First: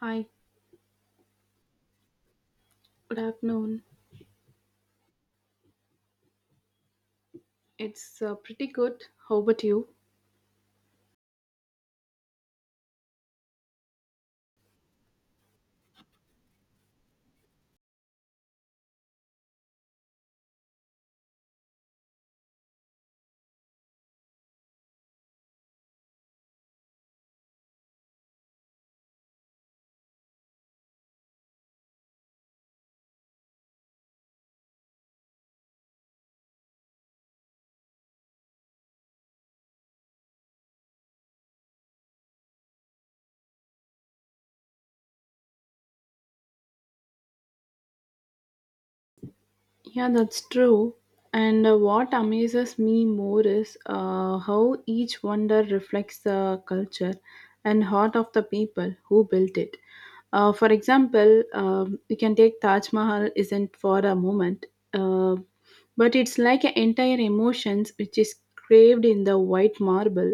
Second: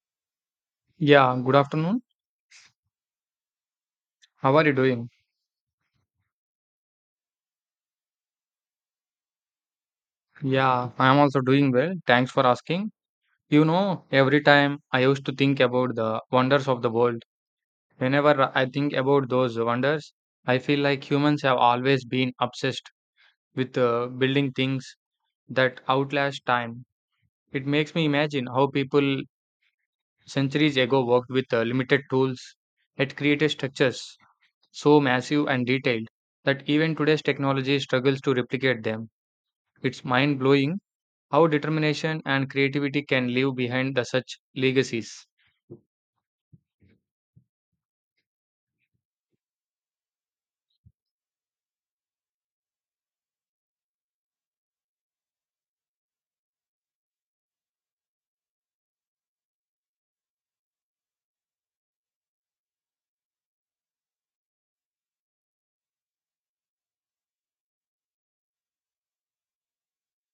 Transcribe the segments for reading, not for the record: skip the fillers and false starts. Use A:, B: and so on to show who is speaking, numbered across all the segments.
A: Hi,
B: Yeah, good afternoon.
A: good afternoon.
B: How are you doing?
A: It's pretty good. How about you?
B: Yeah, I am also doing well. Thanks for asking. You know, every time I used to think about the wonders of the world, whenever I think about those wonders, I feel like humans have always been obsessed with building things that outlast time. It makes me imagine how people centuries ago worked with limited tools yet created structures so massive and detailed that even today's technology struggles to replicate them. It's mind blowing. How determination and creativity can leave behind the such legacies.
A: Yeah, that's true. And what amazes me more is how each wonder reflects the culture and heart of the people who built it. For example, we can take Taj Mahal isn't for a moment, uh, but it's like an entire emotions which is craved in the white marble.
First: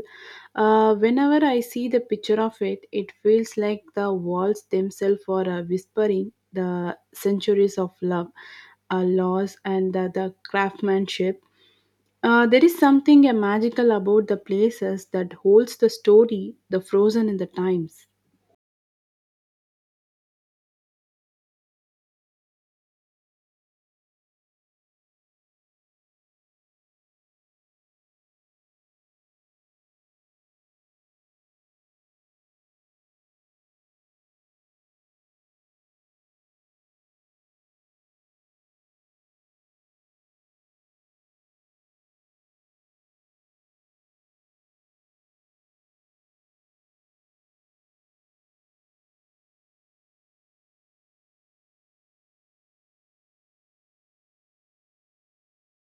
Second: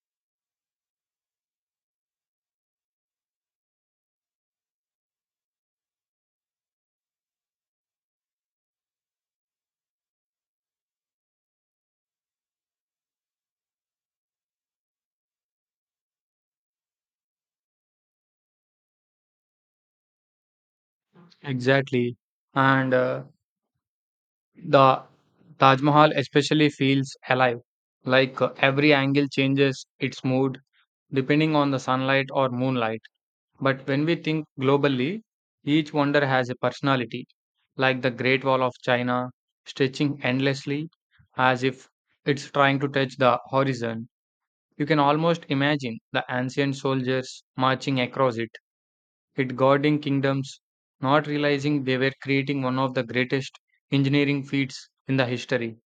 A: Whenever I see the picture of it, it feels like the walls themselves are whispering the centuries of love, loss, and the craftsmanship. There is something magical about the places that holds the story, the frozen in the times.
B: Exactly. And the Taj Mahal especially feels alive. Like every angle changes its mood depending on the sunlight or moonlight. But when we think globally, each wonder has a personality, like the Great Wall of China, stretching endlessly as if it's trying to touch the horizon. You can almost imagine the ancient soldiers marching across it guarding kingdoms, not realizing they were creating one of the greatest engineering feats in the history.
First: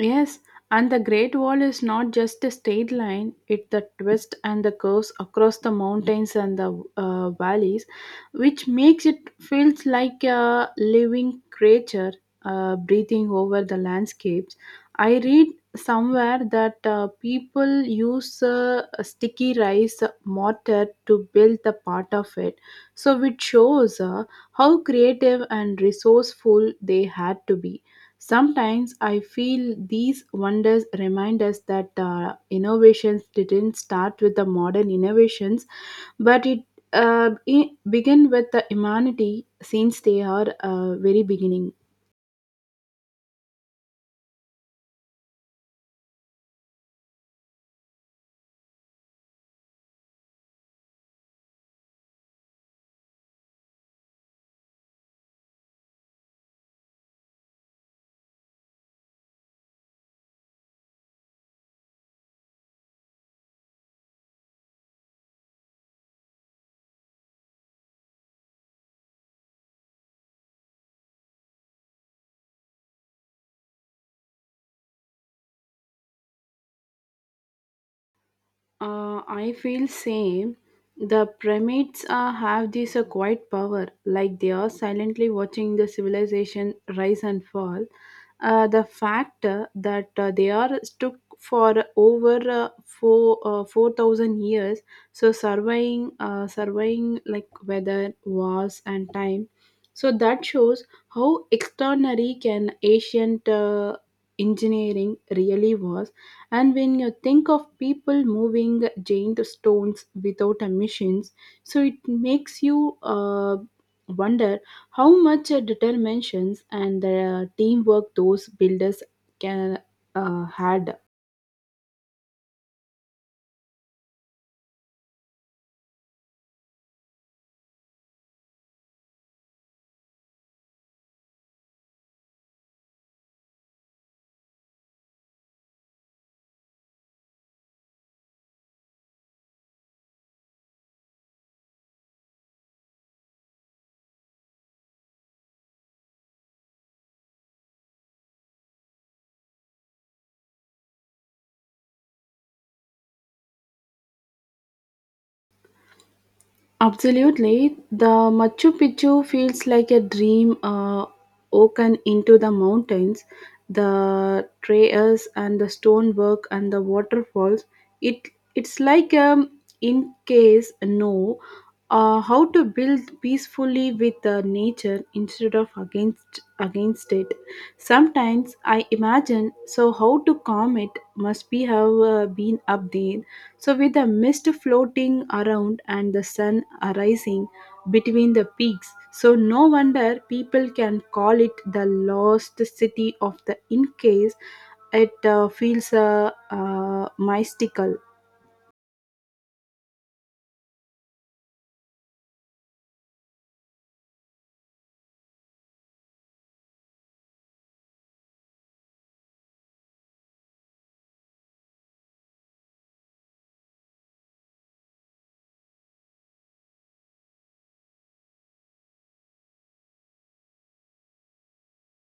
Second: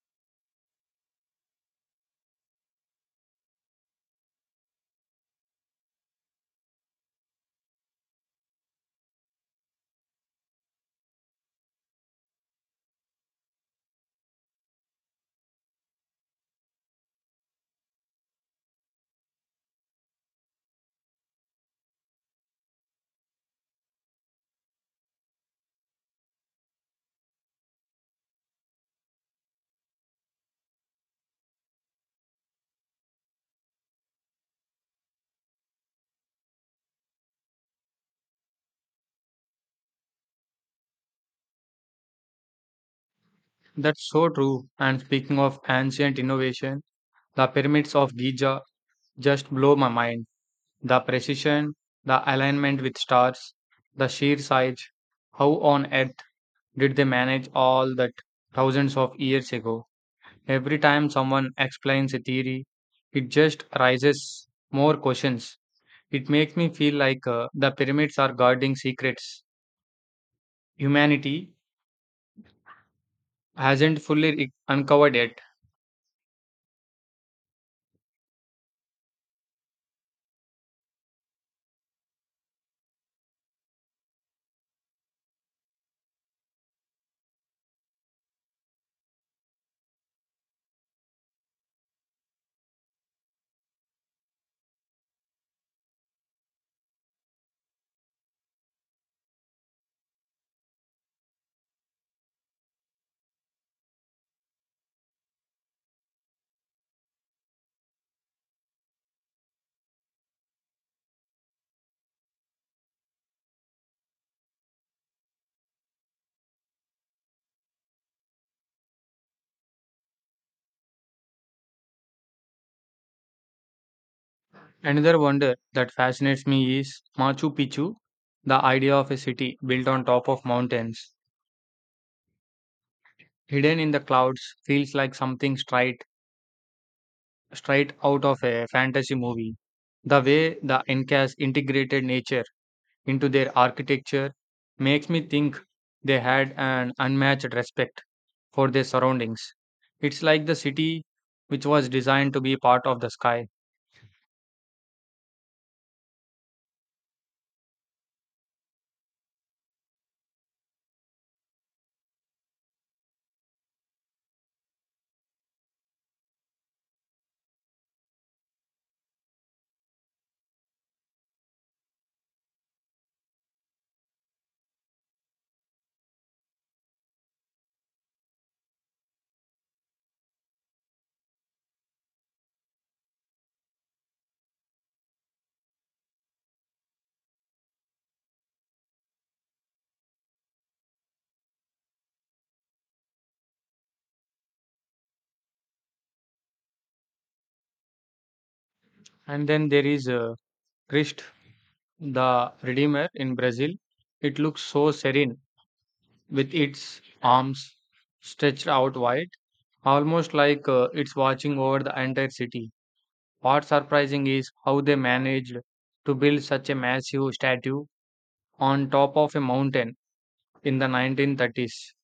A: Yes, and the Great Wall is not just a straight line, it's the twists and the curves across the mountains and the valleys, which makes it feels like a living creature breathing over the landscapes. I read somewhere that people use a sticky rice mortar to build the part of it, so it shows how creative and resourceful they had to be. Sometimes I feel these wonders remind us that innovations didn't start with the modern innovations, but it began with the humanity since they are very beginning.
B: That's so true. And speaking of ancient innovation, the pyramids of Giza just blow my mind. The precision, the alignment with stars, the sheer size. How on earth did they manage all that thousands of years ago? Every time someone explains a theory, it just raises more questions. It makes me feel like the pyramids are guarding secrets humanity hasn't fully uncovered yet.
A: I feel same. The pyramids have this quiet power, like they are silently watching the civilization rise and fall. The fact that they are stuck for over 4,000 years, so surveying like weather, wars, and time. So that shows how extraordinary can ancient engineering really was, and when you think of people moving giant stones without a machines, so it makes you wonder how much determinations and teamwork those builders can had.
B: Another wonder that fascinates me is Machu Picchu. The idea of a city built on top of mountains, hidden in the clouds, feels like something straight out of a fantasy movie. The way the Incas integrated nature into their architecture makes me think they had an unmatched respect for their surroundings. It's like the city which was designed to be part of the sky.
A: Absolutely. The Machu Picchu feels like a dream woken into the mountains. The trails and the stonework and the waterfalls. It it's like in case no, how to build peacefully with the nature instead of against it. Sometimes I imagine so how to calm it must be have been up there so, with the mist floating around and the sun arising between the peaks, so no wonder people can call it the lost city of the in case. It feels mystical.
B: And then there is Christ the Redeemer in Brazil. It looks so serene with its arms stretched out wide, almost like it's watching over the entire city. What's surprising is how they managed to build such a massive statue on top of a mountain in the 1930s.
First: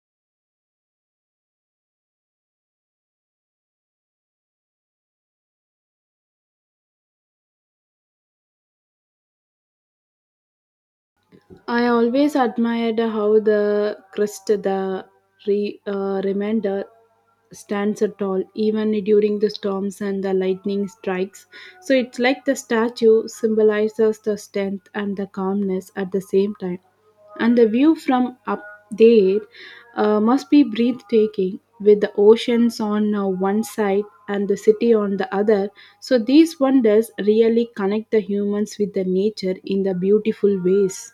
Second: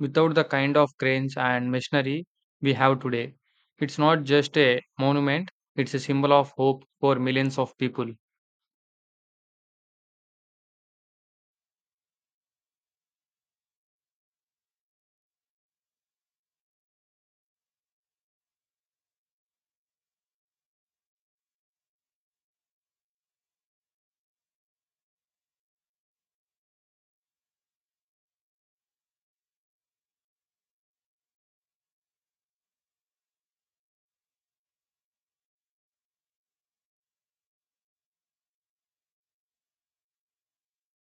B: Without the kind of cranes and machinery we have today, it's not just a monument, it's a symbol of hope for millions of people.
A: I always admired how the crest, the remainder, stands tall even during the storms and the lightning strikes. So it's like the statue symbolizes the strength and the calmness at the same time. And the view from up there must be breathtaking with the oceans on one side and the city on the other. So these wonders really connect the humans with the nature in the beautiful ways.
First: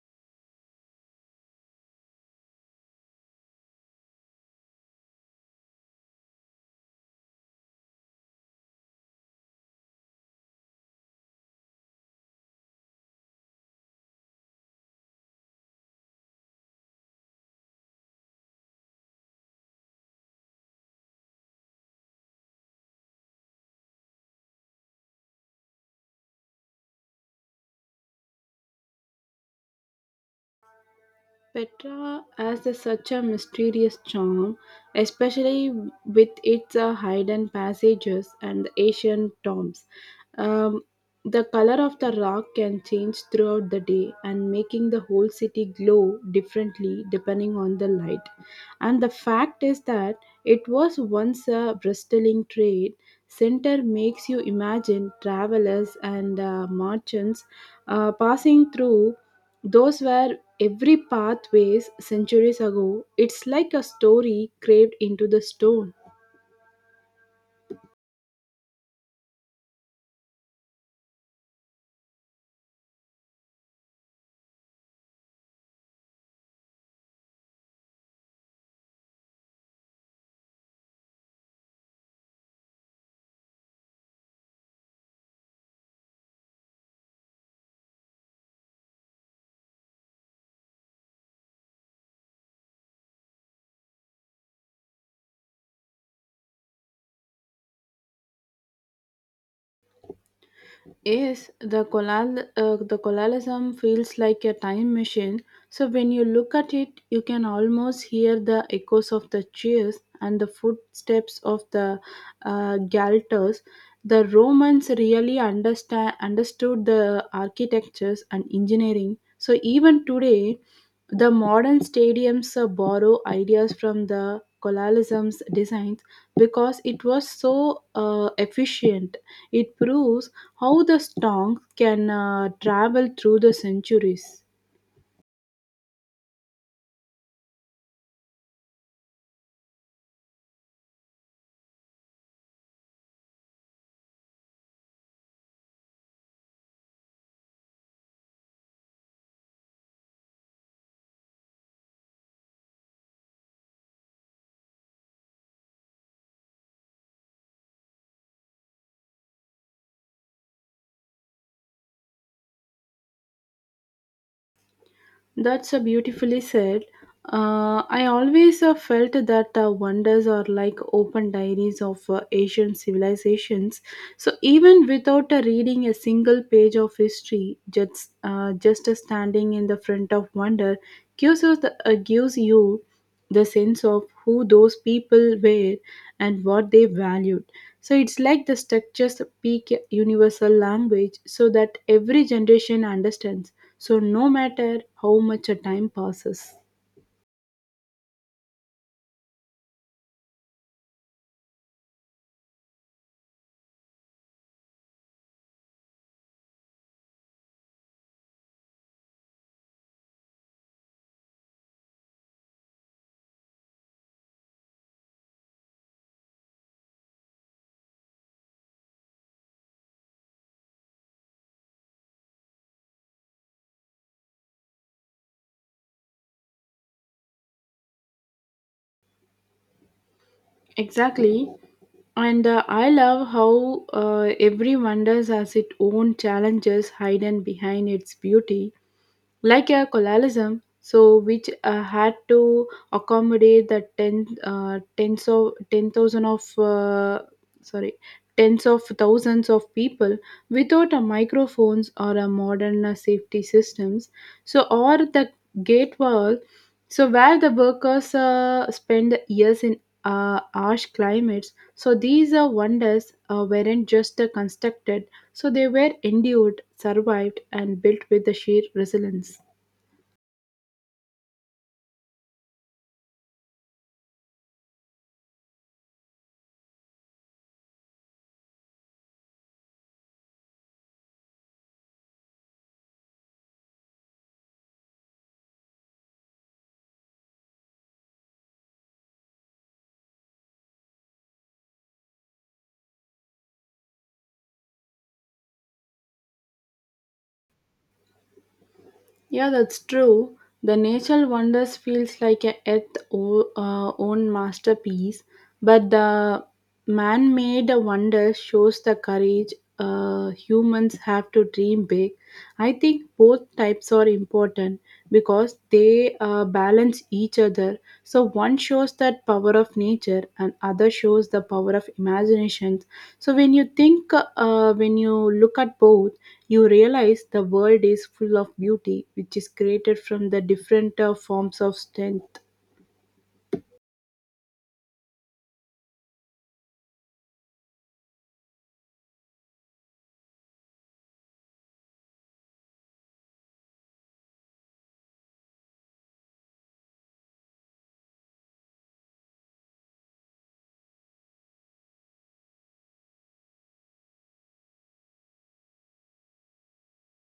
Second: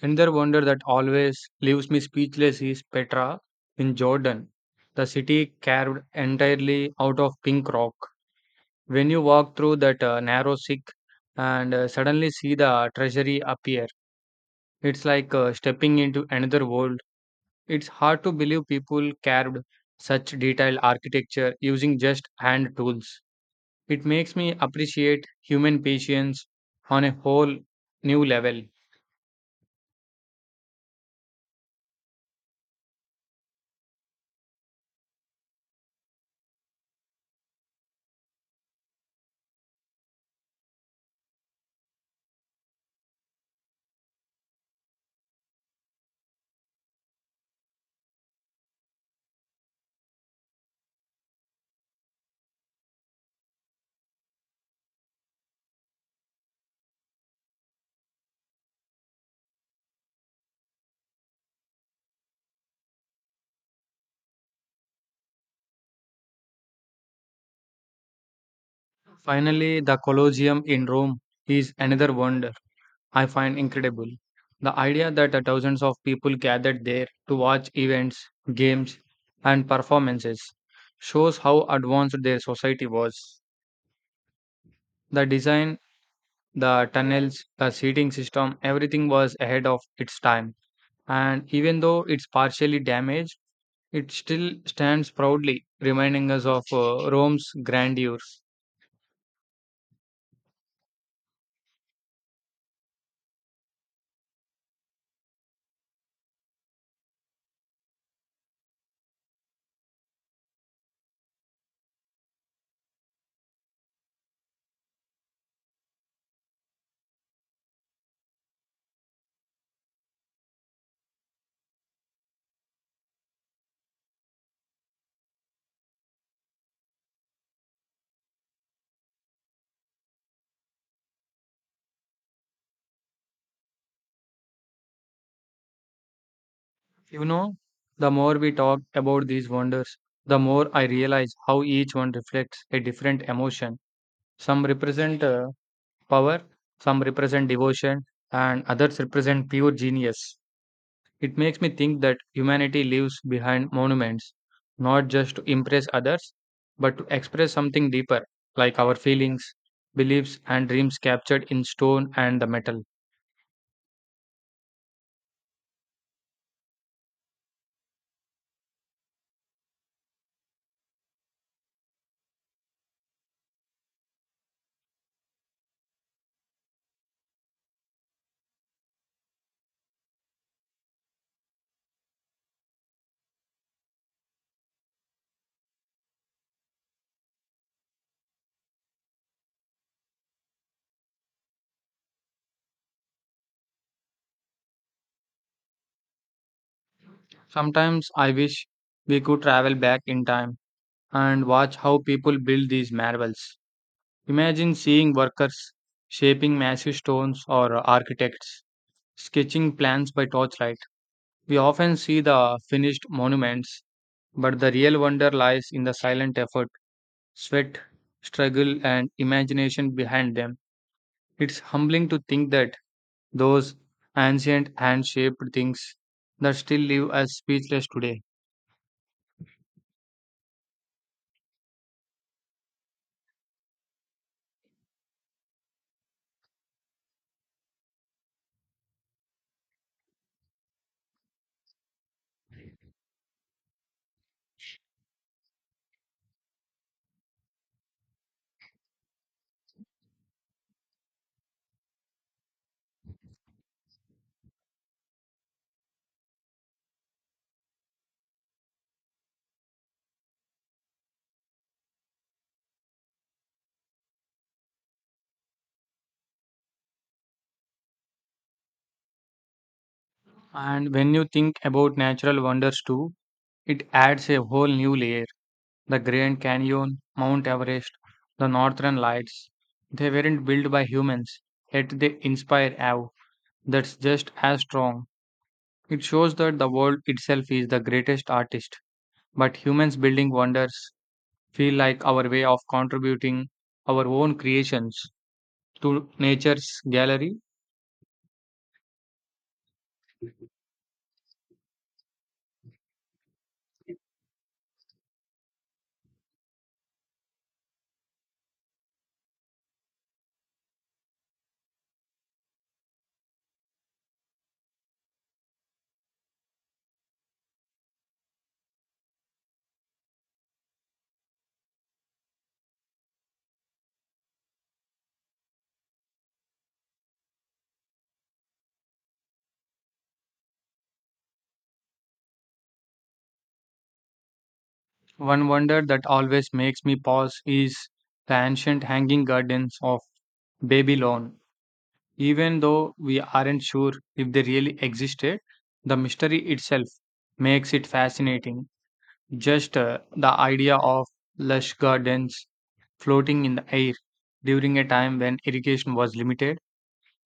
B: Another wonder that always leaves me speechless is Petra in Jordan, the city carved entirely out of pink rock. When you walk through that narrow sick and suddenly see the treasury appear, it's like stepping into another world. It's hard to believe people carved such detailed architecture using just hand tools. It makes me appreciate human patience on a whole new level.
A: Such a mysterious charm, especially with its hidden passages and the ancient tombs. Um, the color of the rock can change throughout the day and making the whole city glow differently depending on the light. And the fact is that it was once a bristling trade center makes you imagine travelers and merchants passing through those were every pathways centuries ago, it's like a story carved into the stone.
B: Finally, the Colosseum in Rome is another wonder I find incredible. The idea that the thousands of people gathered there to watch events, games, and performances shows how advanced their society was. The design, the tunnels, the seating system, everything was ahead of its time. And even though it's partially damaged, it still stands proudly, reminding us of Rome's grandeur.
A: Yes, the colonialism feels like a time machine. So when you look at it, you can almost hear the echoes of the cheers and the footsteps of the galters. The Romans really understand understood the architectures and engineering. So even today, the modern stadiums borrow ideas from the colonialism's designs because it was so efficient. It proves how the stonks can travel through the centuries.
B: You know, the more we talk about these wonders, the more I realize how each one reflects a different emotion. Some represent power, some represent devotion, and others represent pure genius. It makes me think that humanity leaves behind monuments, not just to impress others, but to express something deeper, like our feelings, beliefs, and dreams captured in stone and the metal.
A: That's a beautifully said. I always felt that wonders are like open diaries of Asian civilizations. So even without reading a single page of history, just standing in the front of wonder gives you the sense of who those people were and what they valued. So it's like the structures speak a universal language so that every generation understands. So no matter how much a time passes.
B: Sometimes I wish we could travel back in time and watch how people build these marvels. Imagine seeing workers shaping massive stones or architects sketching plans by torchlight. We often see the finished monuments, but the real wonder lies in the silent effort, sweat, struggle, and imagination behind them. It's humbling to think that those ancient hand shaped things that still live as speechless today.
A: Exactly. And I love how every wonders has its own challenges hidden behind its beauty, like a colonialism so which had to accommodate the 10 uh, tens of 10 so 10,000 of sorry tens of thousands of people without a microphones or a modern safety systems, so or the gate wall so where the workers spend years in harsh climates, so these wonders weren't just constructed, so they were endured survived and built with the sheer resilience.
B: And when you think about natural wonders too, it adds a whole new layer. The Grand Canyon, Mount Everest, the Northern Lights. They weren't built by humans, yet they inspire awe that's just as strong. It shows that the world itself is the greatest artist, but humans building wonders feel like our way of contributing our own creations to nature's gallery.
A: Yeah, that's true. The natural wonders feels like a Earth o- own masterpiece, but the man-made wonder shows the courage humans have to dream big. I think both types are important because they balance each other. So one shows that power of nature, and other shows the power of imagination. So when you look at both, you realize the world is full of beauty, which is created from the different forms of strength.
B: One wonder that always makes me pause is the ancient hanging gardens of Babylon. Even though we aren't sure if they really existed, the mystery itself makes it fascinating. Just the idea of lush gardens floating in the air during a time when irrigation was limited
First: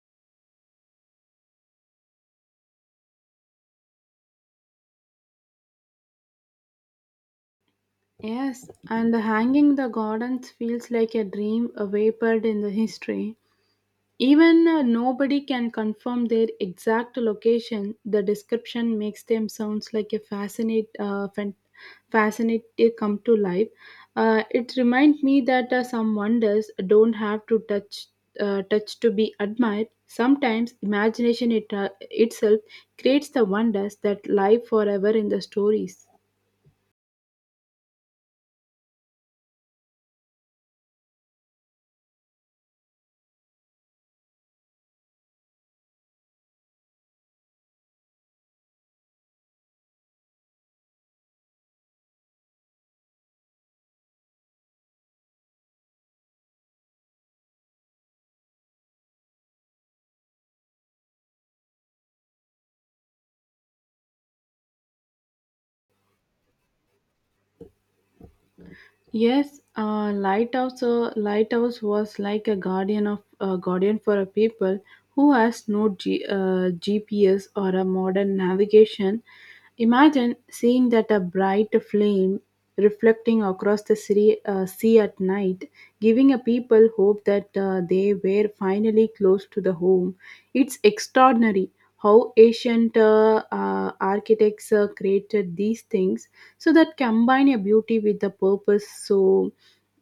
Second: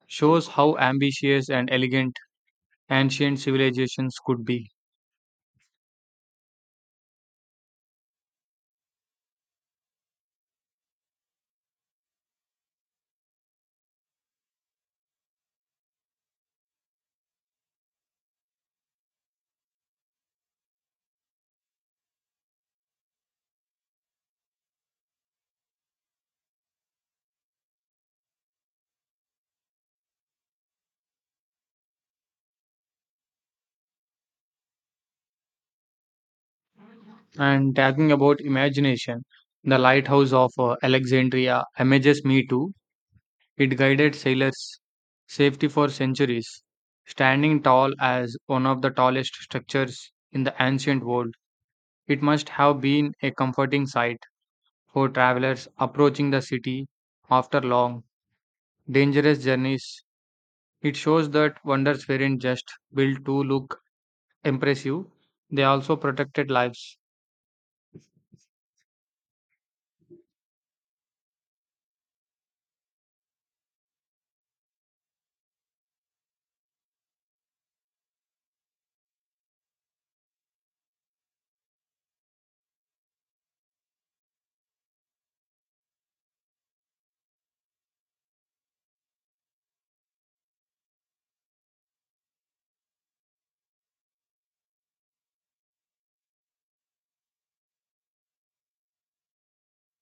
B: shows how ambitious and elegant ancient civilizations could be.
A: Yes, and the hanging the gardens feels like a dream vapored in the history. Even nobody can confirm their exact location, the description makes them sounds like a fascinate they come to life. It reminds me that some wonders don't have to touch to be admired. Sometimes itself creates the wonders that live forever in the stories.
B: And talking about imagination, the lighthouse of Alexandria images me too. It guided sailors' safety for centuries, standing tall as one of the tallest structures in the ancient world. It must have been a comforting sight for travelers approaching the city after long, dangerous journeys. It shows that wonders weren't just built to look impressive, they also protected lives.
A: Yes, lighthouse was like a guardian for a people who has no GPS or a modern navigation. Imagine seeing that a bright flame reflecting across the sea at night, giving a people hope that they were finally close to the home. It's extraordinary how ancient architects created these things so that combine your beauty with the purpose so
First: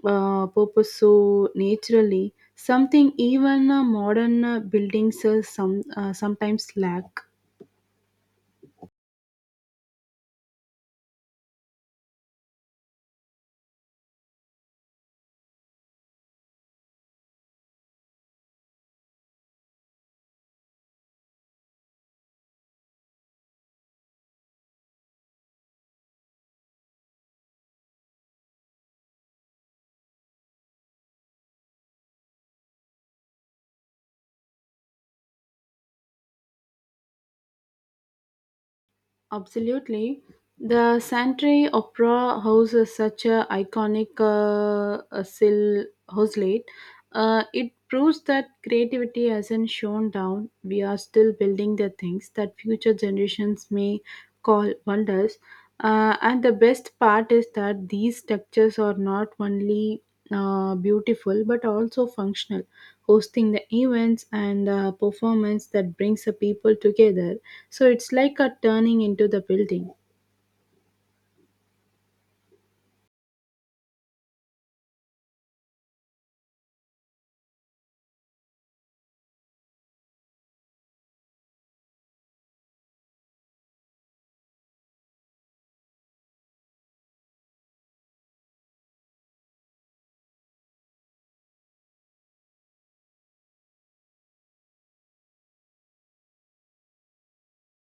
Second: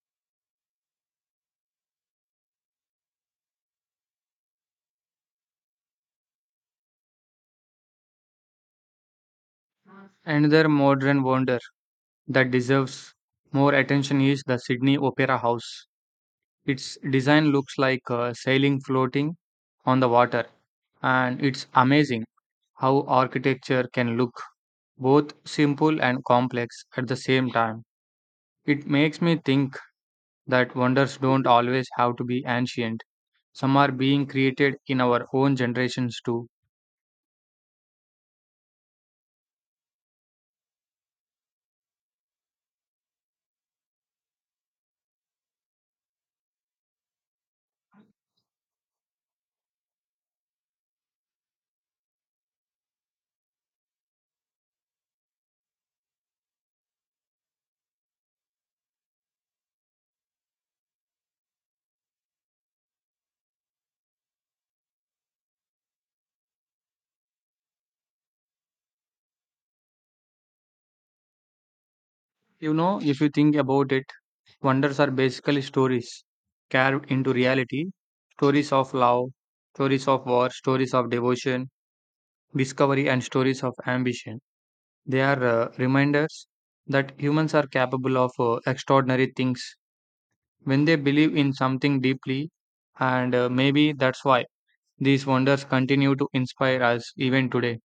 A: uh, purpose so naturally, something even modern buildings sometimes lack.
B: Another modern wonder that deserves more attention is the Sydney Opera House. Its design looks like a sailing floating on the water, and it's amazing how architecture can look both simple and complex at the same time. It makes me think that wonders don't always have to be ancient. Some are being created in our own generations too.
A: Absolutely. The Santry Opera House is such a houselet. It proves that creativity hasn't shown down. We are still building the things that future generations may call wonders. And the best part is that these structures are not only beautiful but also functional, hosting the events and performance that brings the people together. So it's like a turning into the building.
B: You know, if you think about it, wonders are basically stories carved into reality, stories of love, stories of war, stories of devotion, discovery, and stories of ambition. They are reminders that humans are capable of extraordinary things when they believe in something deeply, and maybe that's why these wonders continue to inspire us even today.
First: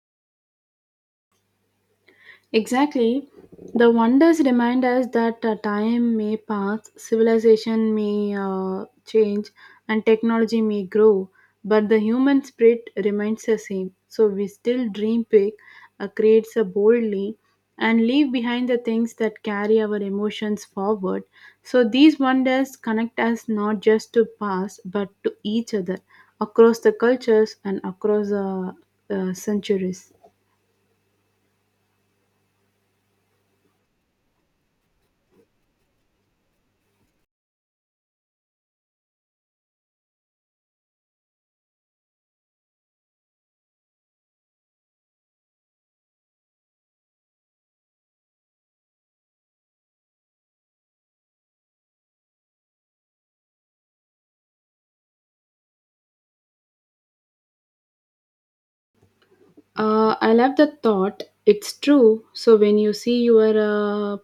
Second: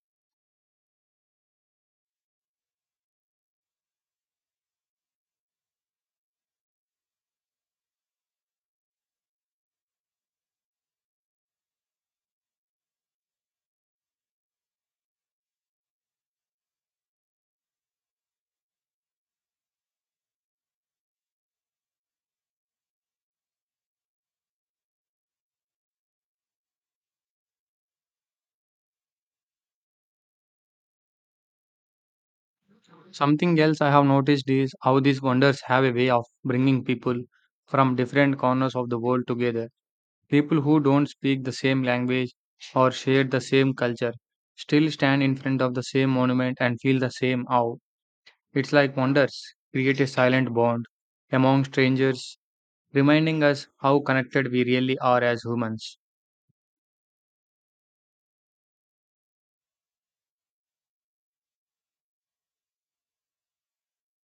A: Exactly. The wonders remind us that time may pass, civilization may change, and technology may grow, but the human spirit remains the same. So we still dream big, create so boldly, and leave behind the things that carry our emotions forward. So these wonders connect us not just to past, but to each other across the cultures and across the centuries.
B: Something else I have noticed is how these wonders have a way of bringing people from different corners of the world together. People who don't speak the same language or share the same culture still stand in front of the same monument and feel the same awe. It's like wonders create a silent bond among strangers, reminding us how connected we really are as humans.
A: I love the thought. It's true. So when you see your uh, a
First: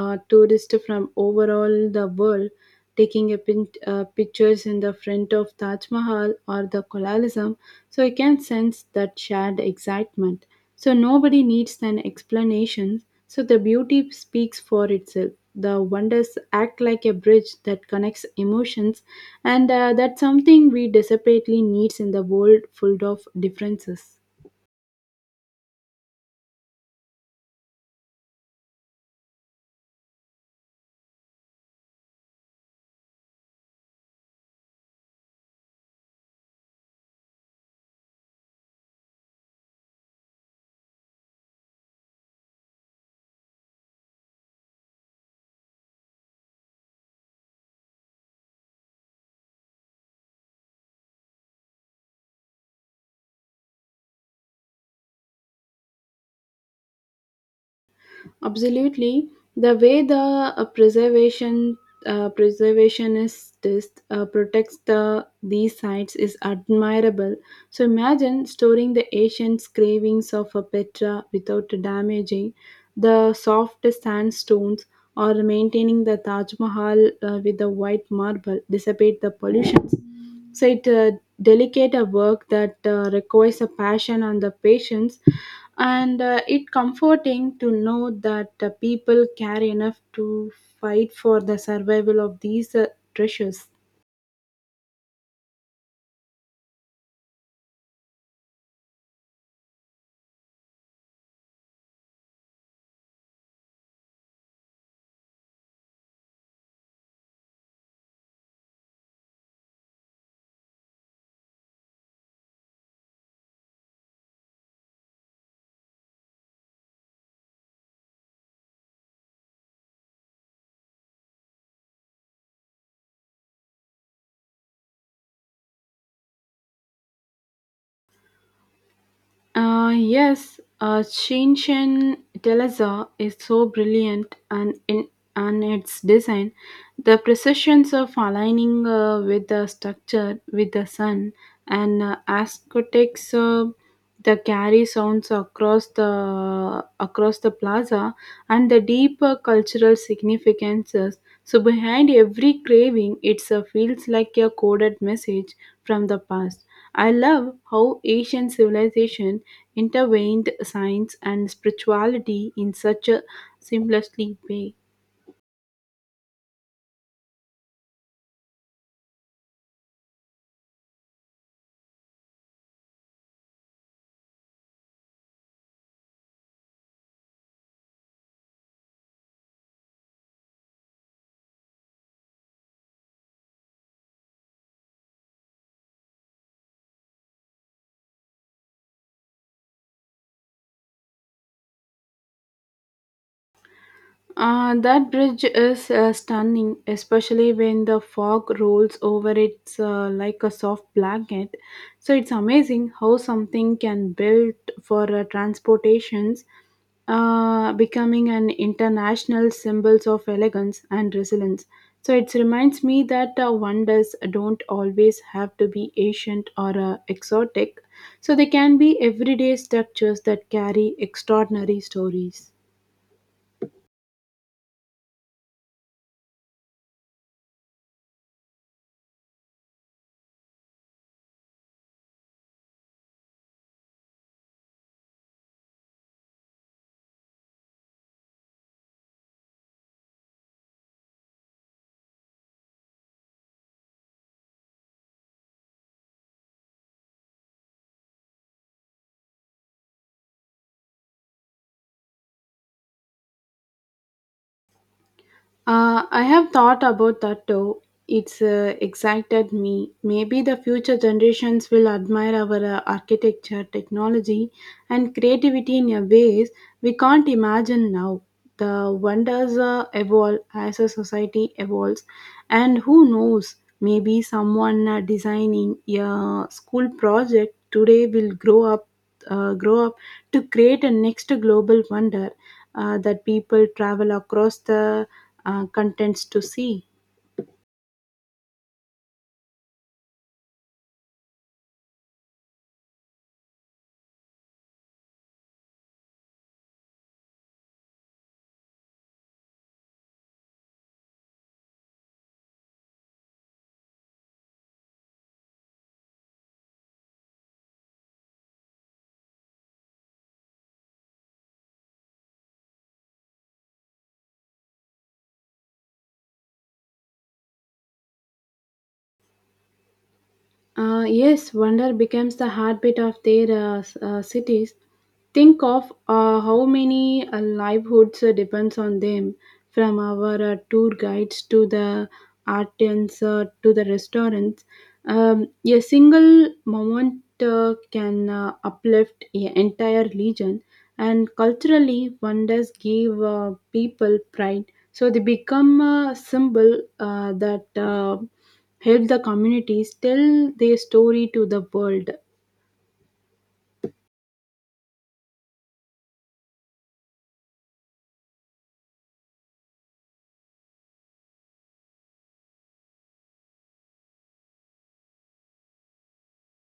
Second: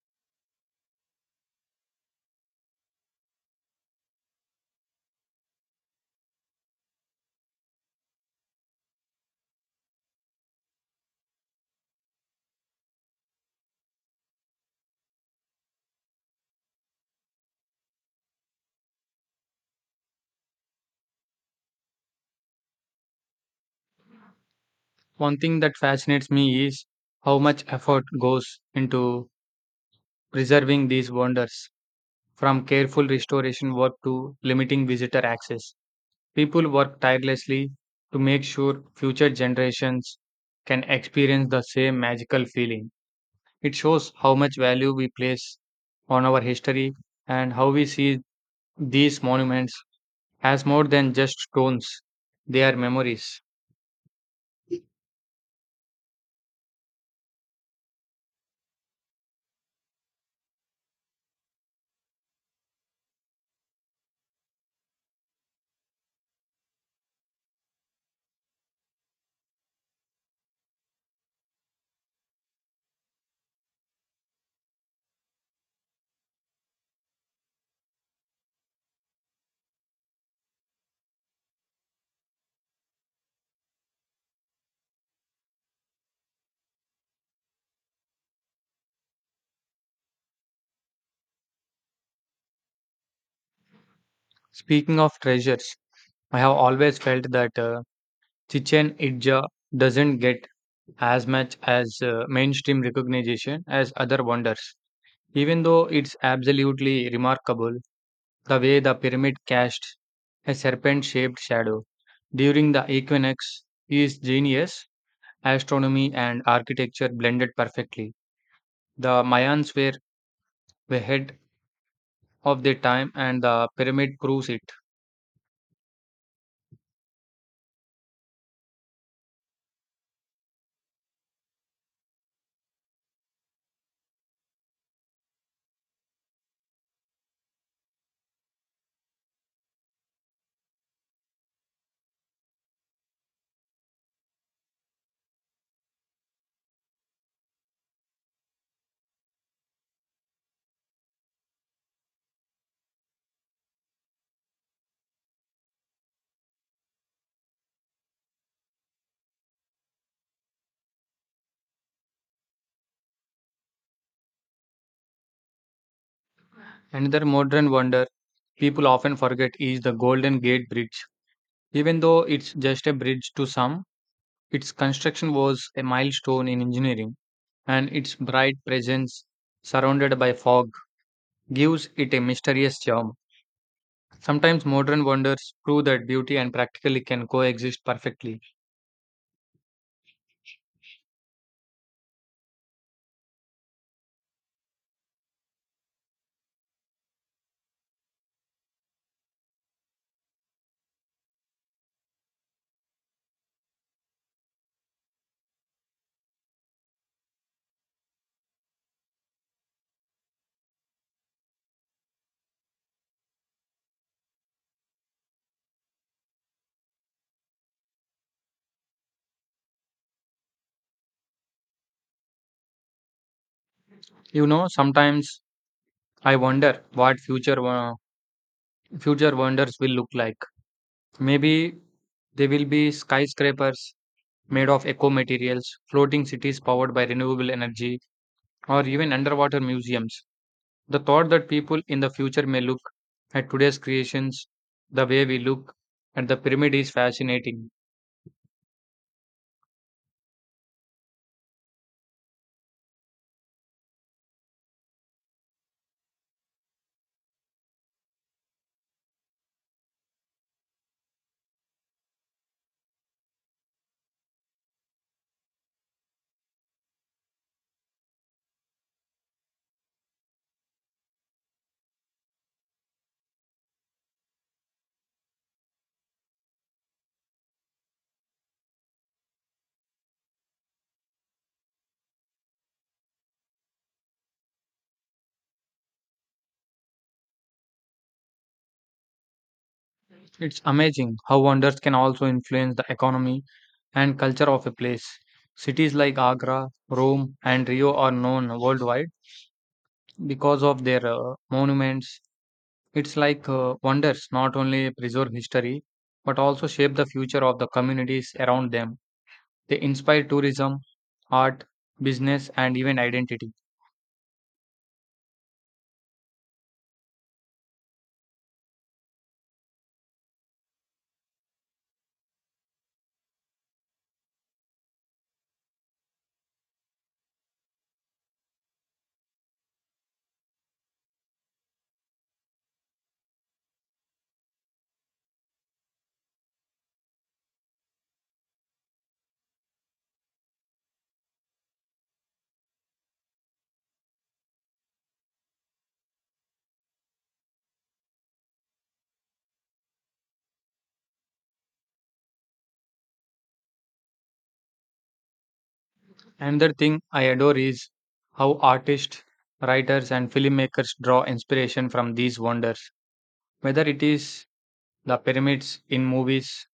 A: a tourist from overall the world taking a pictures in the front of Taj Mahal or the colonialism, so you can sense that shared excitement. So nobody needs an explanation. So the beauty speaks for itself. The wonders act like a bridge that connects emotions, and that's something we desperately needs in the world full of differences.
B: One thing that fascinates me is how much effort goes into preserving these wonders, from careful restoration work to limiting visitor access. People work tirelessly to make sure future generations can experience the same magical feeling. It shows how much value we place on our history and how we see these monuments as more than just stones, they are memories.
A: Absolutely, the way the uh, preservation preservationist protects the these sites is admirable. So imagine storing the ancient carvings of a Petra without damaging the soft sandstones or maintaining the Taj Mahal with the white marble dissipate the pollutions, so it delicate a work that requires a passion and the patience, and it comforting to know that people care enough to fight for the survival of these treasures.
B: Speaking of treasures, I have always felt that Chichen Itza doesn't get as much as mainstream recognition as other wonders, even though it's absolutely remarkable. The way the pyramid cast a serpent shaped shadow during the equinox is genius. Astronomy and architecture blended perfectly. The Mayans were ahead of their time and the pyramid proves it.
A: Yes, Shinshin Delaza is so brilliant and in and its design, the precisions of aligning with the structure with the sun and aesthetics the carry sounds across the plaza and the deeper cultural significances. So behind every craving, it feels like a coded message from the past. I love how ancient civilization intervened science and spirituality in such a seamlessly way.
B: Another modern wonder people often forget is the Golden Gate Bridge. Even though it's just a bridge to some, its construction was a milestone in engineering and its bright presence surrounded by fog gives it a mysterious charm. Sometimes modern wonders prove that beauty and practically can coexist perfectly.
A: That bridge is stunning, especially when the fog rolls over it like a soft blanket. So it's amazing how something can build for transportations, becoming an international symbols of elegance and resilience. So it reminds me that wonders don't always have to be ancient or exotic. So they can be everyday structures that carry extraordinary stories.
B: You know, sometimes I wonder what future wonders will look like. Maybe they will be skyscrapers made of eco materials, floating cities powered by renewable energy, or even underwater museums. The thought that people in the future may look at today's creations the way we look at the pyramid is fascinating.
A: I have thought about that too. It's excited me. Maybe the future generations will admire our architecture, technology, and creativity in a ways we can't imagine now. The wonders evolve as a society evolves, and who knows? Maybe someone designing a school project today will grow up to create a next global wonder that people travel across the contents to see.
B: It's amazing how wonders can also influence the economy and culture of a place. Cities like Agra, Rome, and Rio are known worldwide because of their monuments. It's like wonders not only preserve history but also shape the future of the communities around them. They inspire tourism, art, business, and even identity.
A: Yes, wonder becomes the heartbeat of their cities. Think of how many livelihoods depends on them, from our tour guides to the artisans to the restaurants. A single moment can uplift an entire region, and culturally, wonders give people pride. So they become a symbol that help the communities tell their story to the world.
B: Another thing I adore is how artists, writers, and filmmakers draw inspiration from these wonders, whether it is the pyramids in movies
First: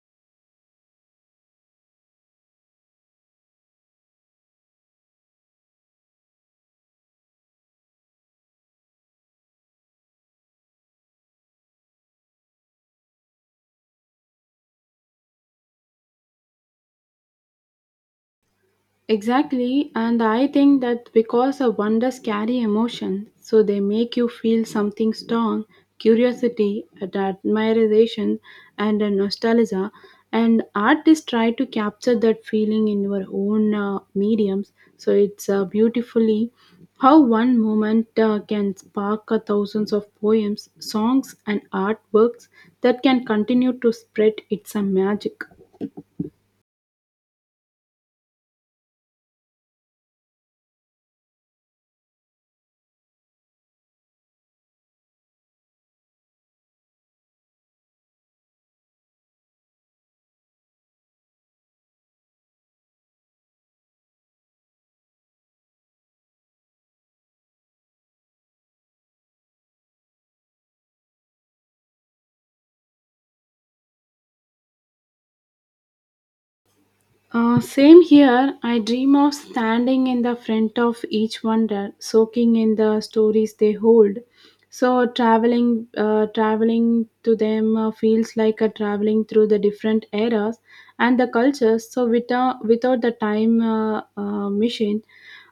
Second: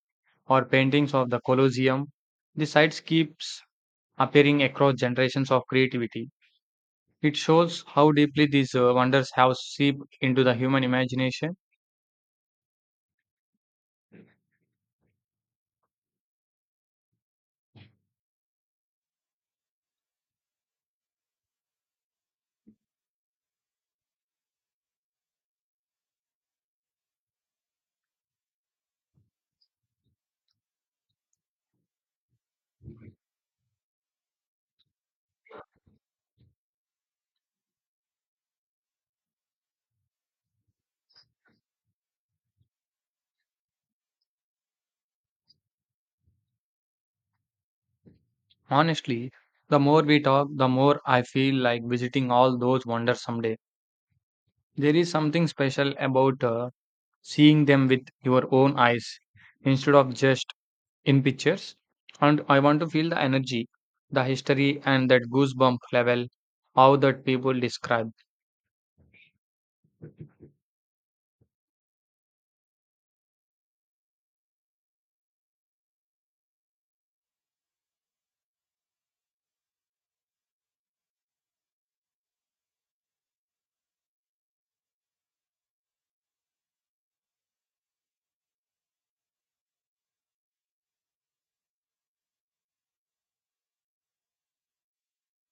B: or paintings of the Colosseum. The sites keeps appearing across generations of creativity. It shows how deeply these wonders have seeped into the human imagination.
A: Exactly, and I think that because the wonders carry emotion, so they make you feel something strong, curiosity, and admiration, and a nostalgia. And artists try to capture that feeling in your own mediums. So it's beautifully how one moment can spark thousands of poems, songs, and artworks that can continue to spread its magic.
B: Honestly, the more we talk, the more I feel like visiting all those wonders someday. There is something special about seeing them with your own eyes instead of just in pictures. And I want to feel the energy, the history, and that goosebump level how that people describe.
A: Same here. I dream of standing in the front of each wonder, soaking in the stories they hold. So traveling to them feels like a traveling through the different eras and the cultures. So without the time machine,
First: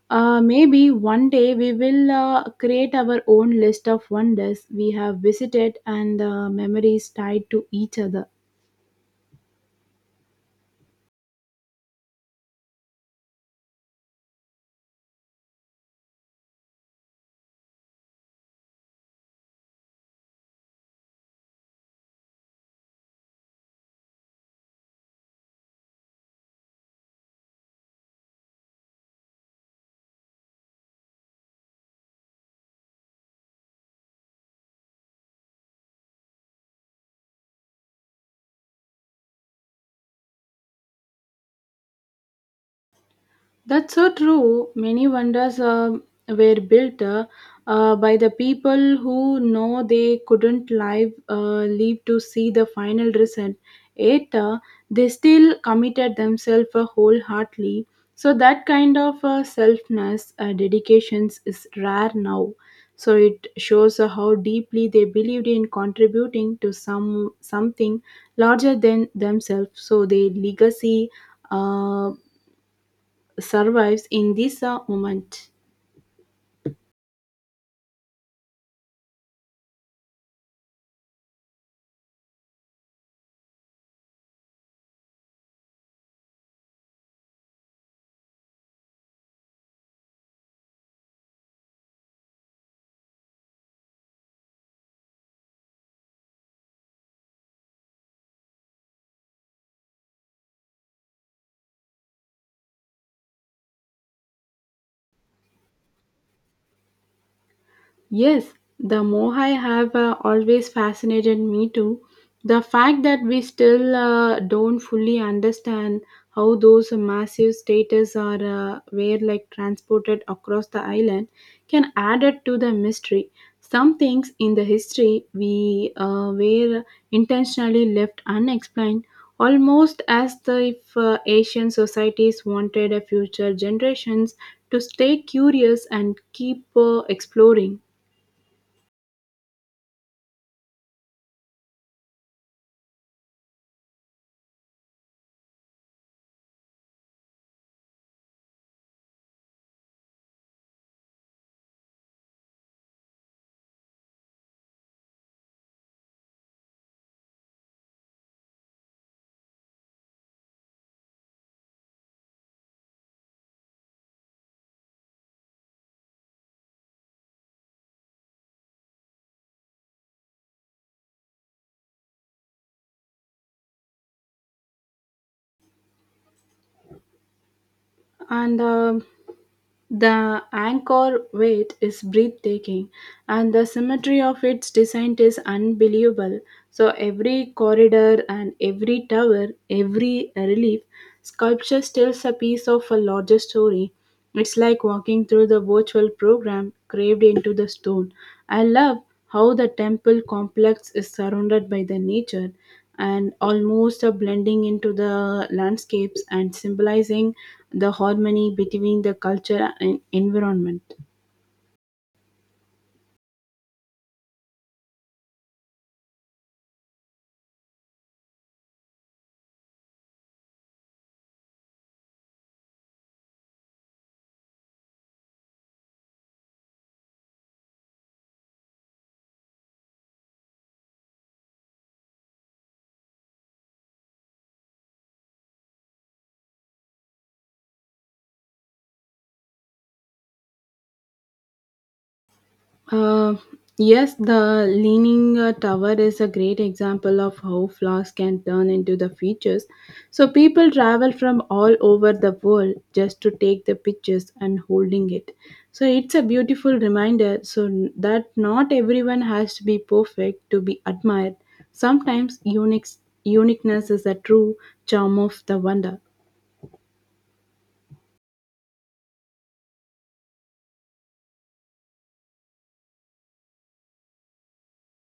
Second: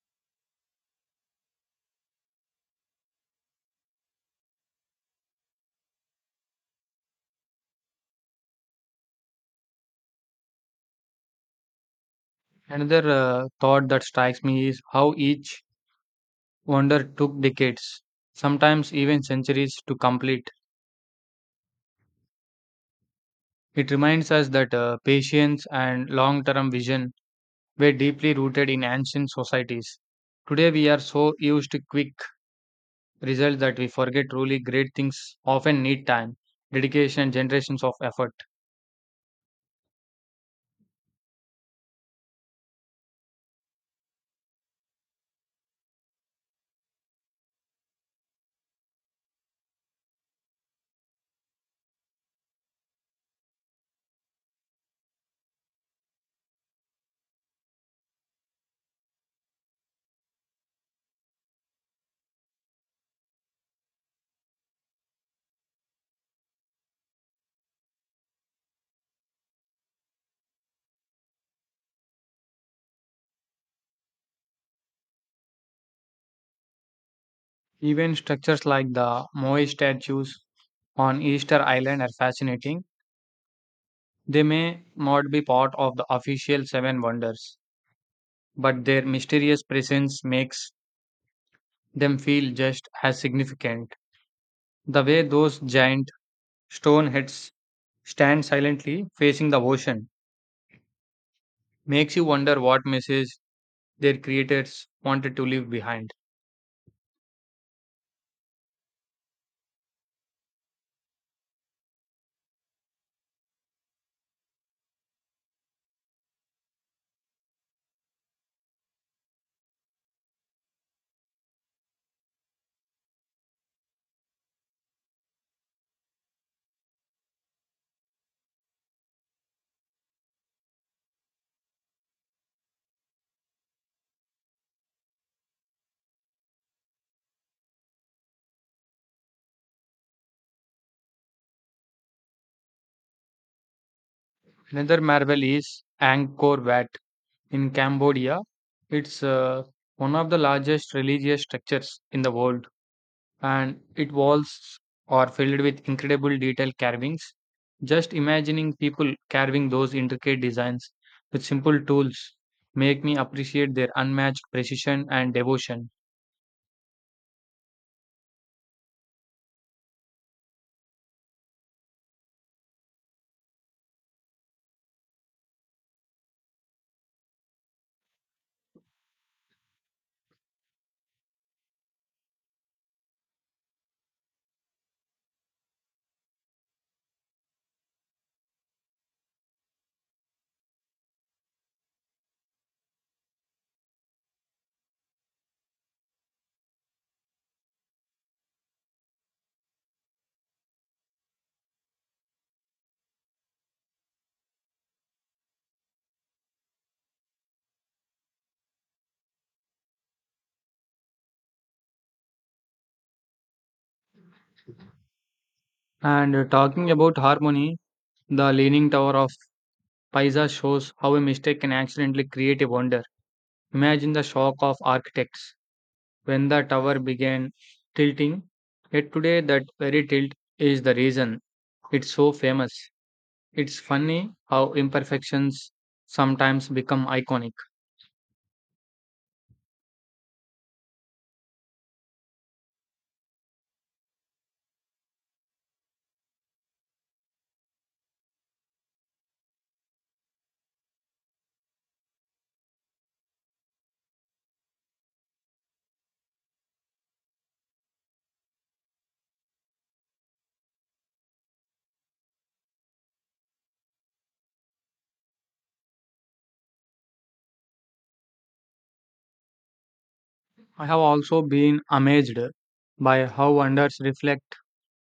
A: maybe one day we will create our own list of wonders we have visited and memories tied to each other.
B: Another thought that strikes me is how each wonder took decades, sometimes even centuries, to complete. It reminds us that patience and long term vision were deeply rooted in ancient societies. Today, we are so used to quick results that we forget truly great things often need time, dedication, and generations of effort.
A: That's so true. Many wonders were built by the people who know they couldn't live to see the final result. Yet they still committed themselves wholeheartedly. So that kind of selfness, dedications is rare now. So it shows how deeply they believed in contributing to something larger than themselves. So their legacy. Uh, survives in this moment.
B: Even structures like the Moai statues on Easter Island are fascinating. They may not be part of the official seven wonders but their mysterious presence makes them feel just as significant. The way those giant stone heads stand silently facing the ocean makes you wonder what message their creators wanted to leave behind.
A: Yes, the Mohai have always fascinated me too. The fact that we still don't fully understand how those massive status are were like transported across the island can add it to the mystery. Some things in the history we were intentionally left unexplained, almost as the, if Asian societies wanted a future generations to stay curious and keep exploring.
B: Another marvel is Angkor Wat in Cambodia. It's one of the largest religious structures in the world and it walls are filled with incredible detail carvings. Just imagining people carving those intricate designs with simple tools make me appreciate their unmatched precision and devotion.
A: And the anchor weight is breathtaking, and the symmetry of its design is unbelievable. So every corridor and every tower, every relief sculpture tells a piece of a larger story. It's like walking through the virtual program carved into the stone. I love how the temple complex is surrounded by the nature and almost a blending into the landscapes and symbolizing the harmony between the culture and environment.
B: And talking about harmony, the Leaning Tower of Pisa shows how a mistake can accidentally create a wonder. Imagine the shock of architects when the tower began tilting, yet today that very tilt is the reason it's so famous. It's funny how imperfections sometimes become iconic.
A: Uh, yes, the Leaning Tower is a great example of how flaws can turn into the features. So people travel from all over the world just to take the pictures and holding it. So it's a beautiful reminder that not everyone has to be perfect to be admired. Sometimes uniqueness is the true charm of the wonder.
B: I have also been amazed by how wonders reflect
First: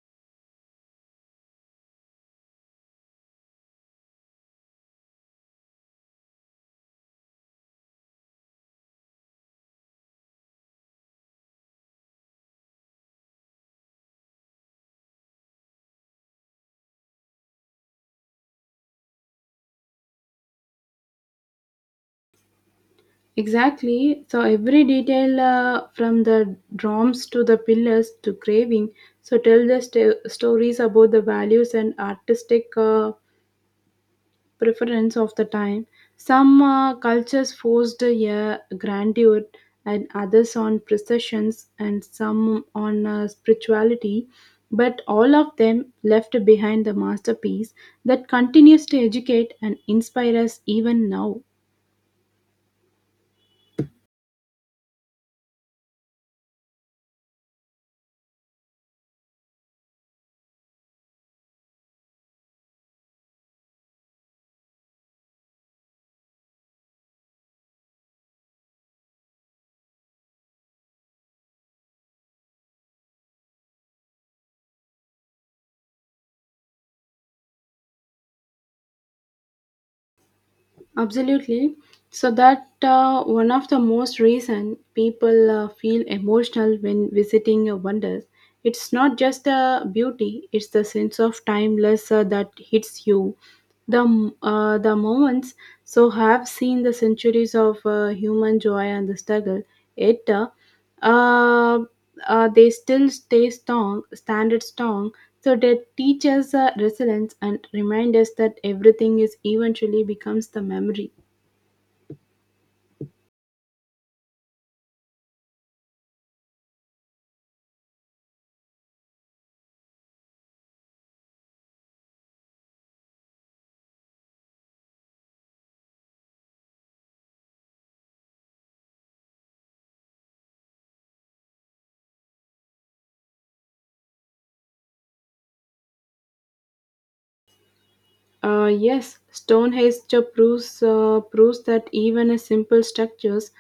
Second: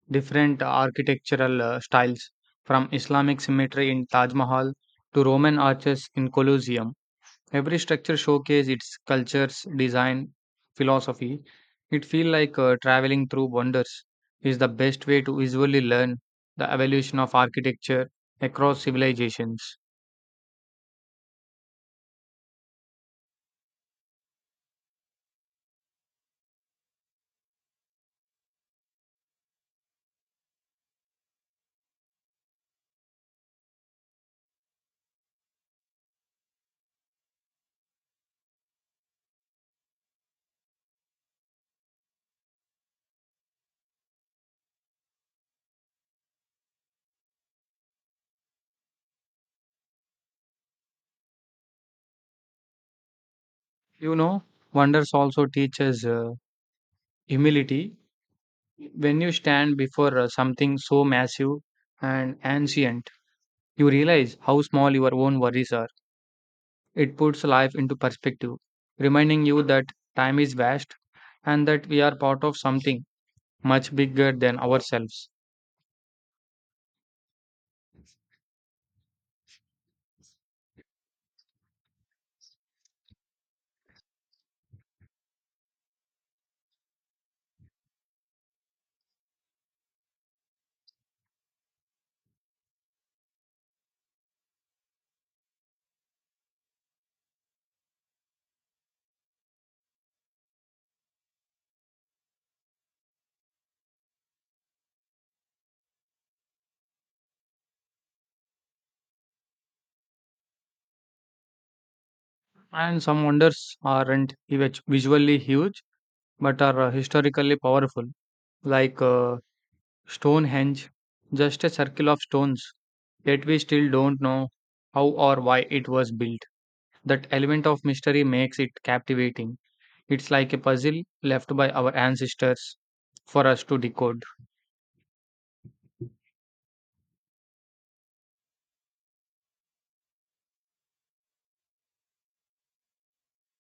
B: different architectural styles, from Islamic symmetry in Taj Mahal to Roman arches in Colosseum. Every structure showcases its culture's design philosophy. It feels like traveling through wonders is the best way to visually learn the evolution of architecture across civilizations.
A: Exactly. So every detail from the drums to the pillars to carving, so tell the stories about the values and artistic preference of the time. Some cultures forced a grandeur and others on processions and some on spirituality, but all of them left behind the masterpiece that continues to educate and inspire us even now.
B: You know, wonders also teaches humility. When you stand before something so massive and ancient, you realize how small your own worries are. It puts life into perspective, reminding you that time is vast and that we are part of something much bigger than ourselves.
A: Absolutely. So that one of the most reason people feel emotional when visiting wonders. It's not just the beauty; it's the sense of timeless that hits you. The the moments so have seen the centuries of human joy and the struggle. It uh, they still stay strong, standard strong. So they teach us resilience and remind us that everything is eventually becomes the memory.
B: And some wonders aren't visually huge but are historically powerful, like Stonehenge, just a circle of stones, yet we still don't know how or why it was built. That element of mystery makes it captivating. It's like a puzzle left by our ancestors for us to decode.
A: Yes, Stonehenge proves that even a simple structures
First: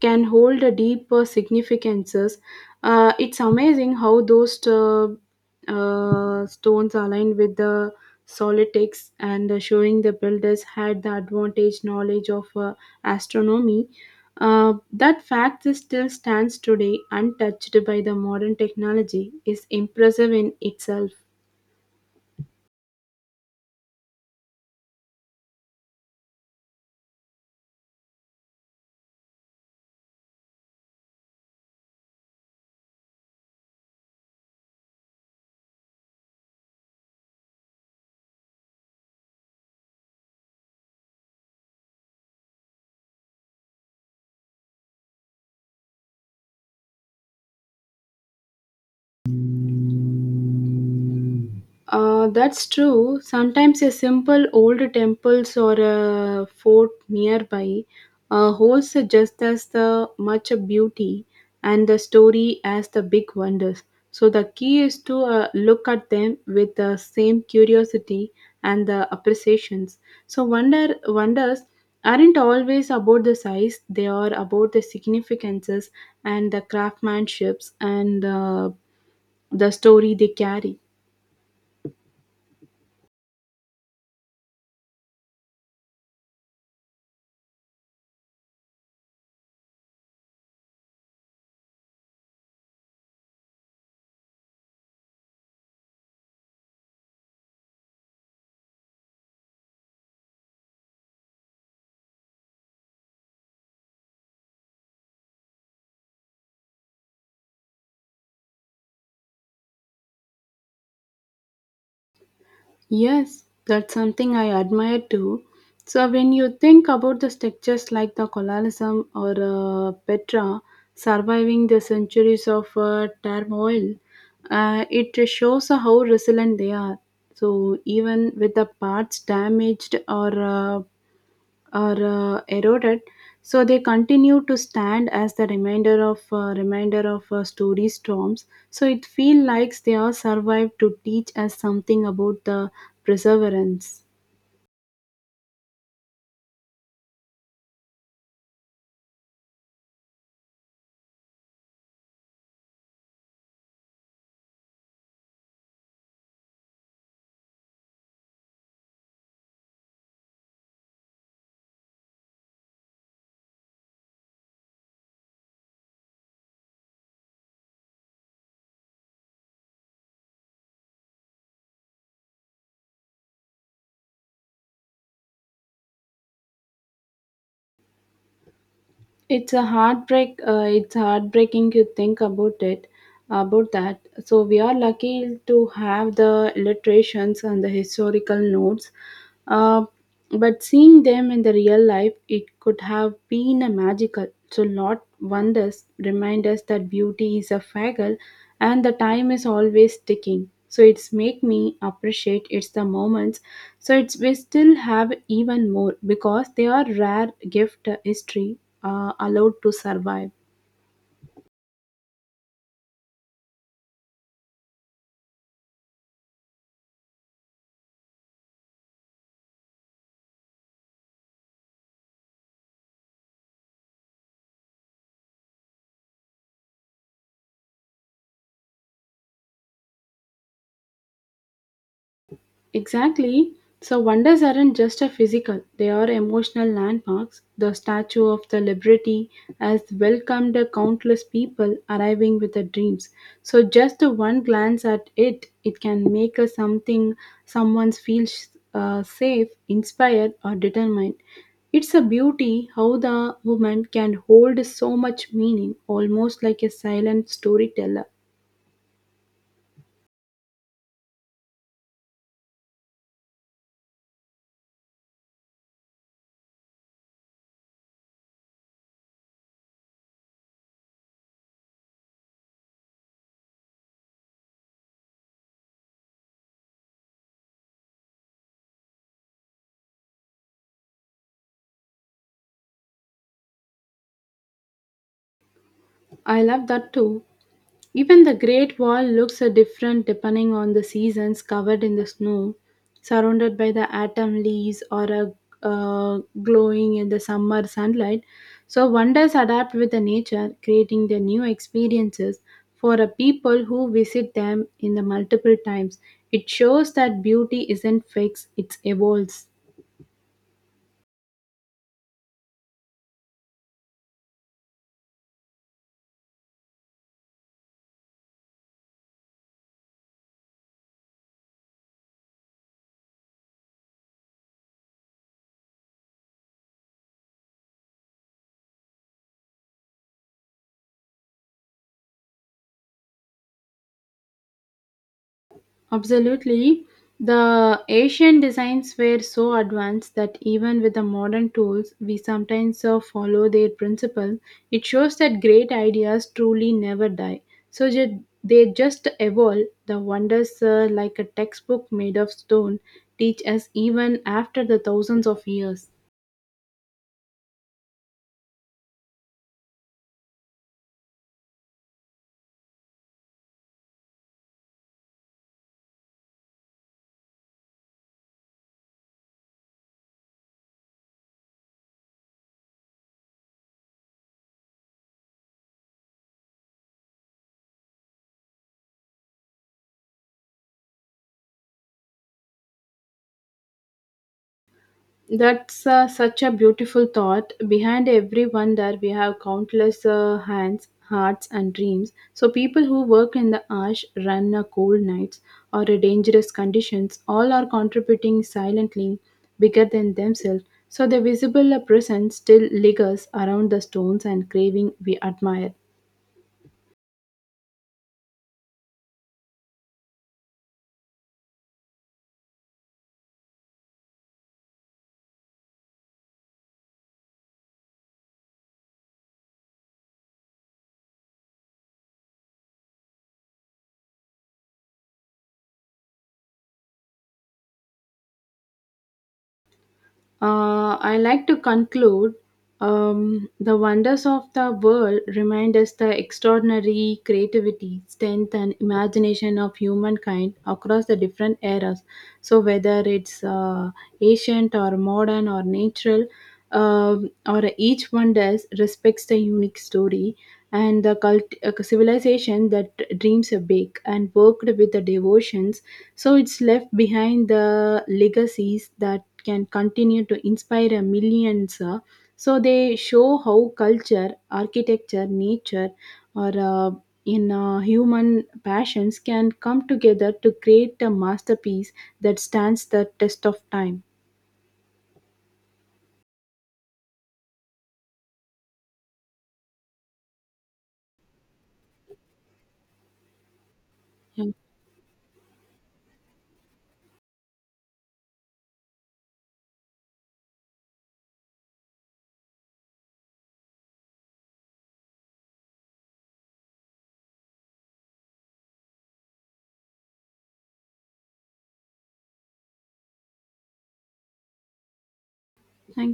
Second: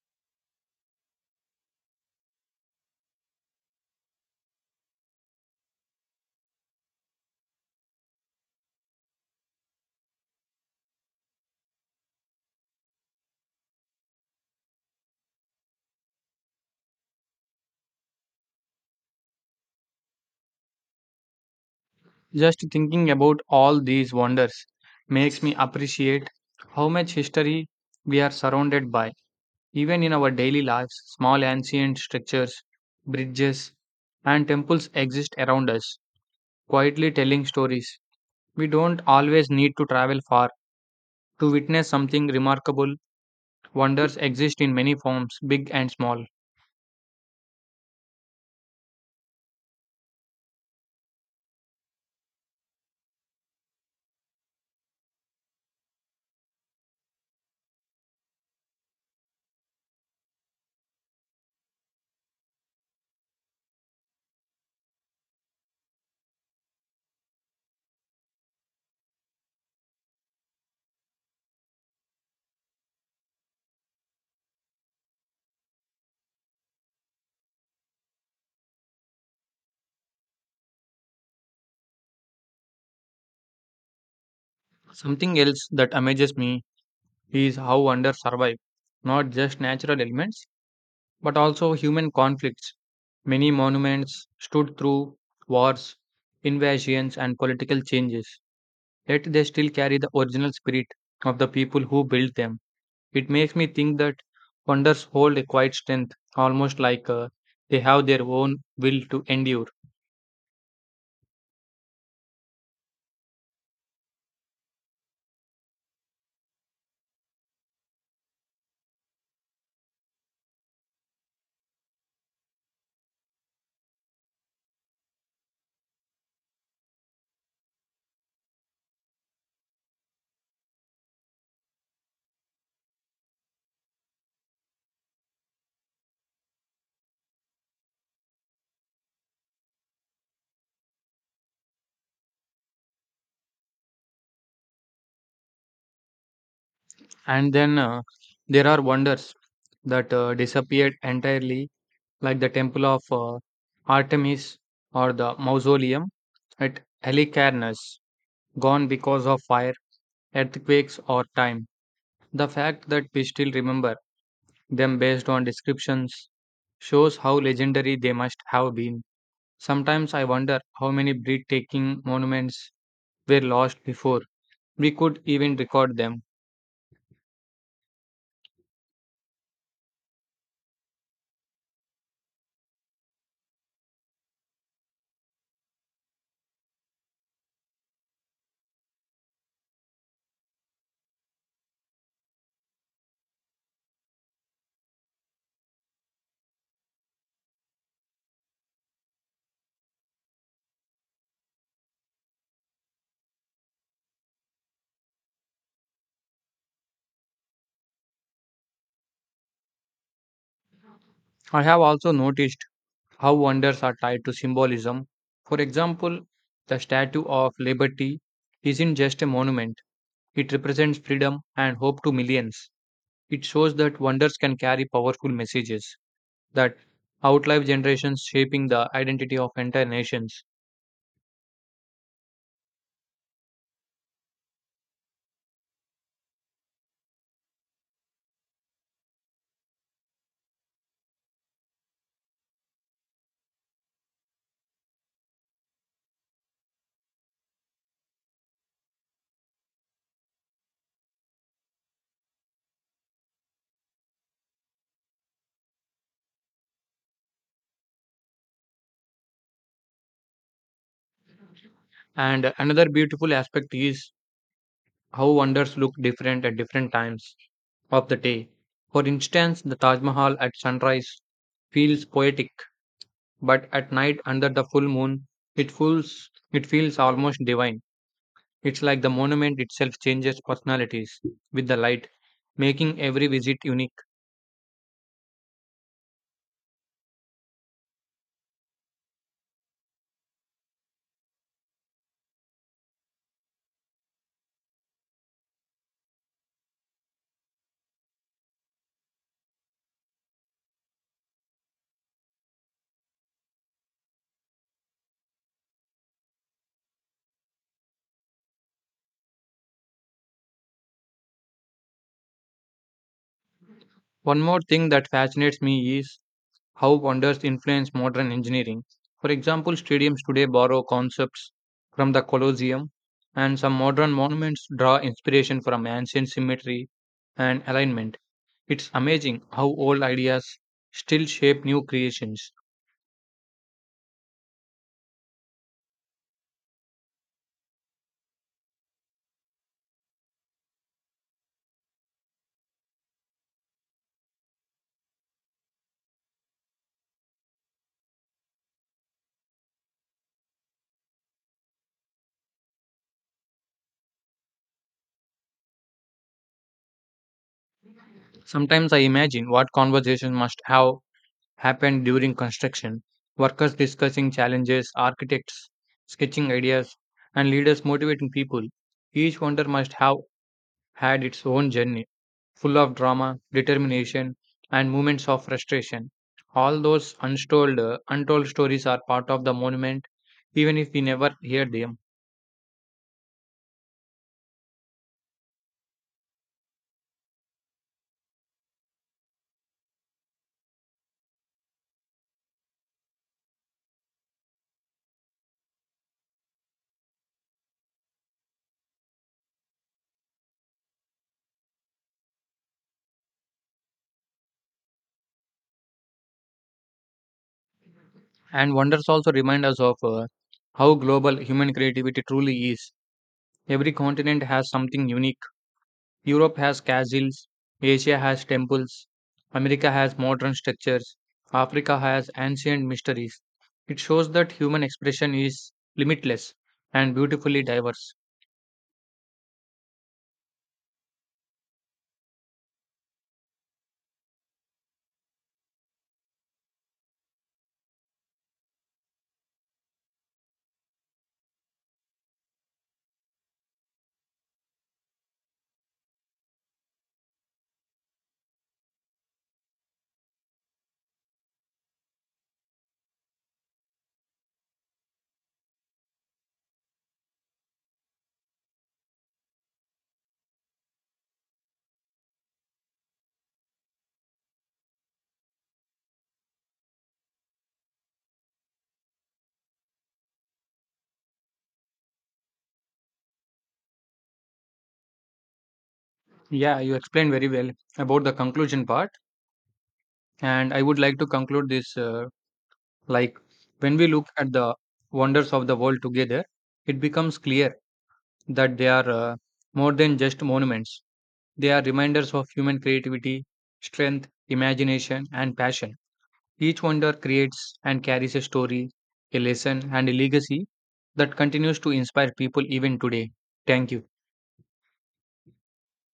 A: can hold a deeper significances. It's amazing how those stones align with the solitics and showing the builders had the advantage knowledge of astronomy. That fact is still stands today untouched by the modern technology is impressive in itself.
B: Just thinking about all these wonders makes me appreciate how much history we are surrounded by. Even in our daily lives, small ancient structures, bridges, and temples exist around us, quietly telling stories. We don't always need to travel far to witness something remarkable. Wonders exist in many forms, big and small.
A: That's true. Sometimes a simple old temples or a fort nearby holds just as the much beauty and the story as the big wonders. So the key is to look at them with the same curiosity and the appreciations. So wonders aren't always about the size; they are about the significances and the craftsmanships and the story they carry.
B: Something else that amazes me is how wonders survive, not just natural elements, but also human conflicts. Many monuments stood through wars, invasions, and political changes, yet they still carry the original spirit of the people who built them. It makes me think that wonders hold a quiet strength, almost like they have their own will to endure.
A: Yes, that's something I admire too. So when you think about the structures like the colonialism or Petra surviving the centuries of turmoil, it shows how resilient they are. So even with the parts damaged or are eroded, so they continue to stand as the reminder of story storms. So it feels like they are survived to teach us something about the perseverance.
B: And then there are wonders that disappeared entirely, like the temple of Artemis or the mausoleum at Halicarnas, gone because of fire, earthquakes, or time. The fact that we still remember them based on descriptions shows how legendary they must have been. Sometimes I wonder how many breathtaking monuments were lost before we could even record them.
A: It's a heartbreak uh, it's heartbreaking to think about it about that. So we are lucky to have the illustrations and the historical notes. Uh, but seeing them in the real life, it could have been a magical. So Lord wonders remind us that beauty is a faggle and the time is always ticking. So it's make me appreciate it's the moments. So it's we still have even more because they are rare gift history allowed to survive.
B: I have also noticed how wonders are tied to symbolism. For example, the Statue of Liberty isn't just a monument, it represents freedom and hope to millions. It shows that wonders can carry powerful messages that outlive generations, shaping the identity of entire nations.
A: Exactly. So wonders aren't just a physical, they are emotional landmarks. The Statue of the Liberty has welcomed countless people arriving with their dreams. So just the one glance at it, it can make a something someone feels safe, inspired or determined. It's a beauty how the woman can hold so much meaning, almost like a silent storyteller.
B: And another beautiful aspect is how wonders look different at different times of the day. For instance, the Taj Mahal at sunrise feels poetic but at night under the full moon, it feels almost divine. It's like the monument itself changes personalities with the light, making every visit unique.
A: I love that too. Even the Great Wall looks a different depending on the seasons covered in the snow, surrounded by the autumn leaves or a glowing in the summer sunlight. So wonders adapt with the nature, creating the new experiences for a people who visit them in the multiple times. It shows that beauty isn't fixed, it evolves.
B: One more thing that fascinates me is how wonders influence modern engineering. For example, stadiums today borrow concepts from the Colosseum, and some modern monuments draw inspiration from ancient symmetry and alignment. It's amazing how old ideas still shape new creations.
A: Absolutely. The Asian designs were so advanced that even with the modern tools, we sometimes follow their principle. It shows that great ideas truly never die. So they just evolve. The wonders, like a textbook made of stone, teach us even after the thousands of years.
B: Sometimes I imagine what conversation must have happened during construction, workers discussing challenges, architects sketching ideas, and leaders motivating people. Each wonder must have had its own journey, full of drama, determination, and moments of frustration. All those untold stories are part of the monument, even if we never hear them.
A: That's such a beautiful thought. Behind every wonder, we have countless hands, hearts, and dreams. So, people who work in the ash, run cold nights, or dangerous conditions, all are contributing silently, bigger than themselves. So, the visible presence still lingers around the stones and craving we admire.
B: And wonders also remind us of how global human creativity truly is. Every continent has something unique. Europe has castles, Asia has temples, America has modern structures, Africa has ancient mysteries. It shows that human expression is limitless and beautifully diverse.
A: I like to conclude the wonders of the world remind us the extraordinary creativity, strength, and imagination of humankind across the different eras. So, whether it's ancient or modern or natural, or each wonder respects the unique story and the civilization that dreams are big and worked with the devotions. So, it's left behind the legacies that can continue to inspire millions. So they show how culture, architecture, nature, or in human passions can come together to create a masterpiece that stands the test of time.
B: Yeah, you explained very well about the conclusion part, and I would like to conclude this like when we look
A: Yeah.
B: at the wonders of the world together, it becomes clear that they are more than just monuments. They are reminders of human creativity, strength, imagination, and passion. Each wonder creates and carries a story, a lesson, and a legacy that continues to inspire people even today. Thank you.
A: Thank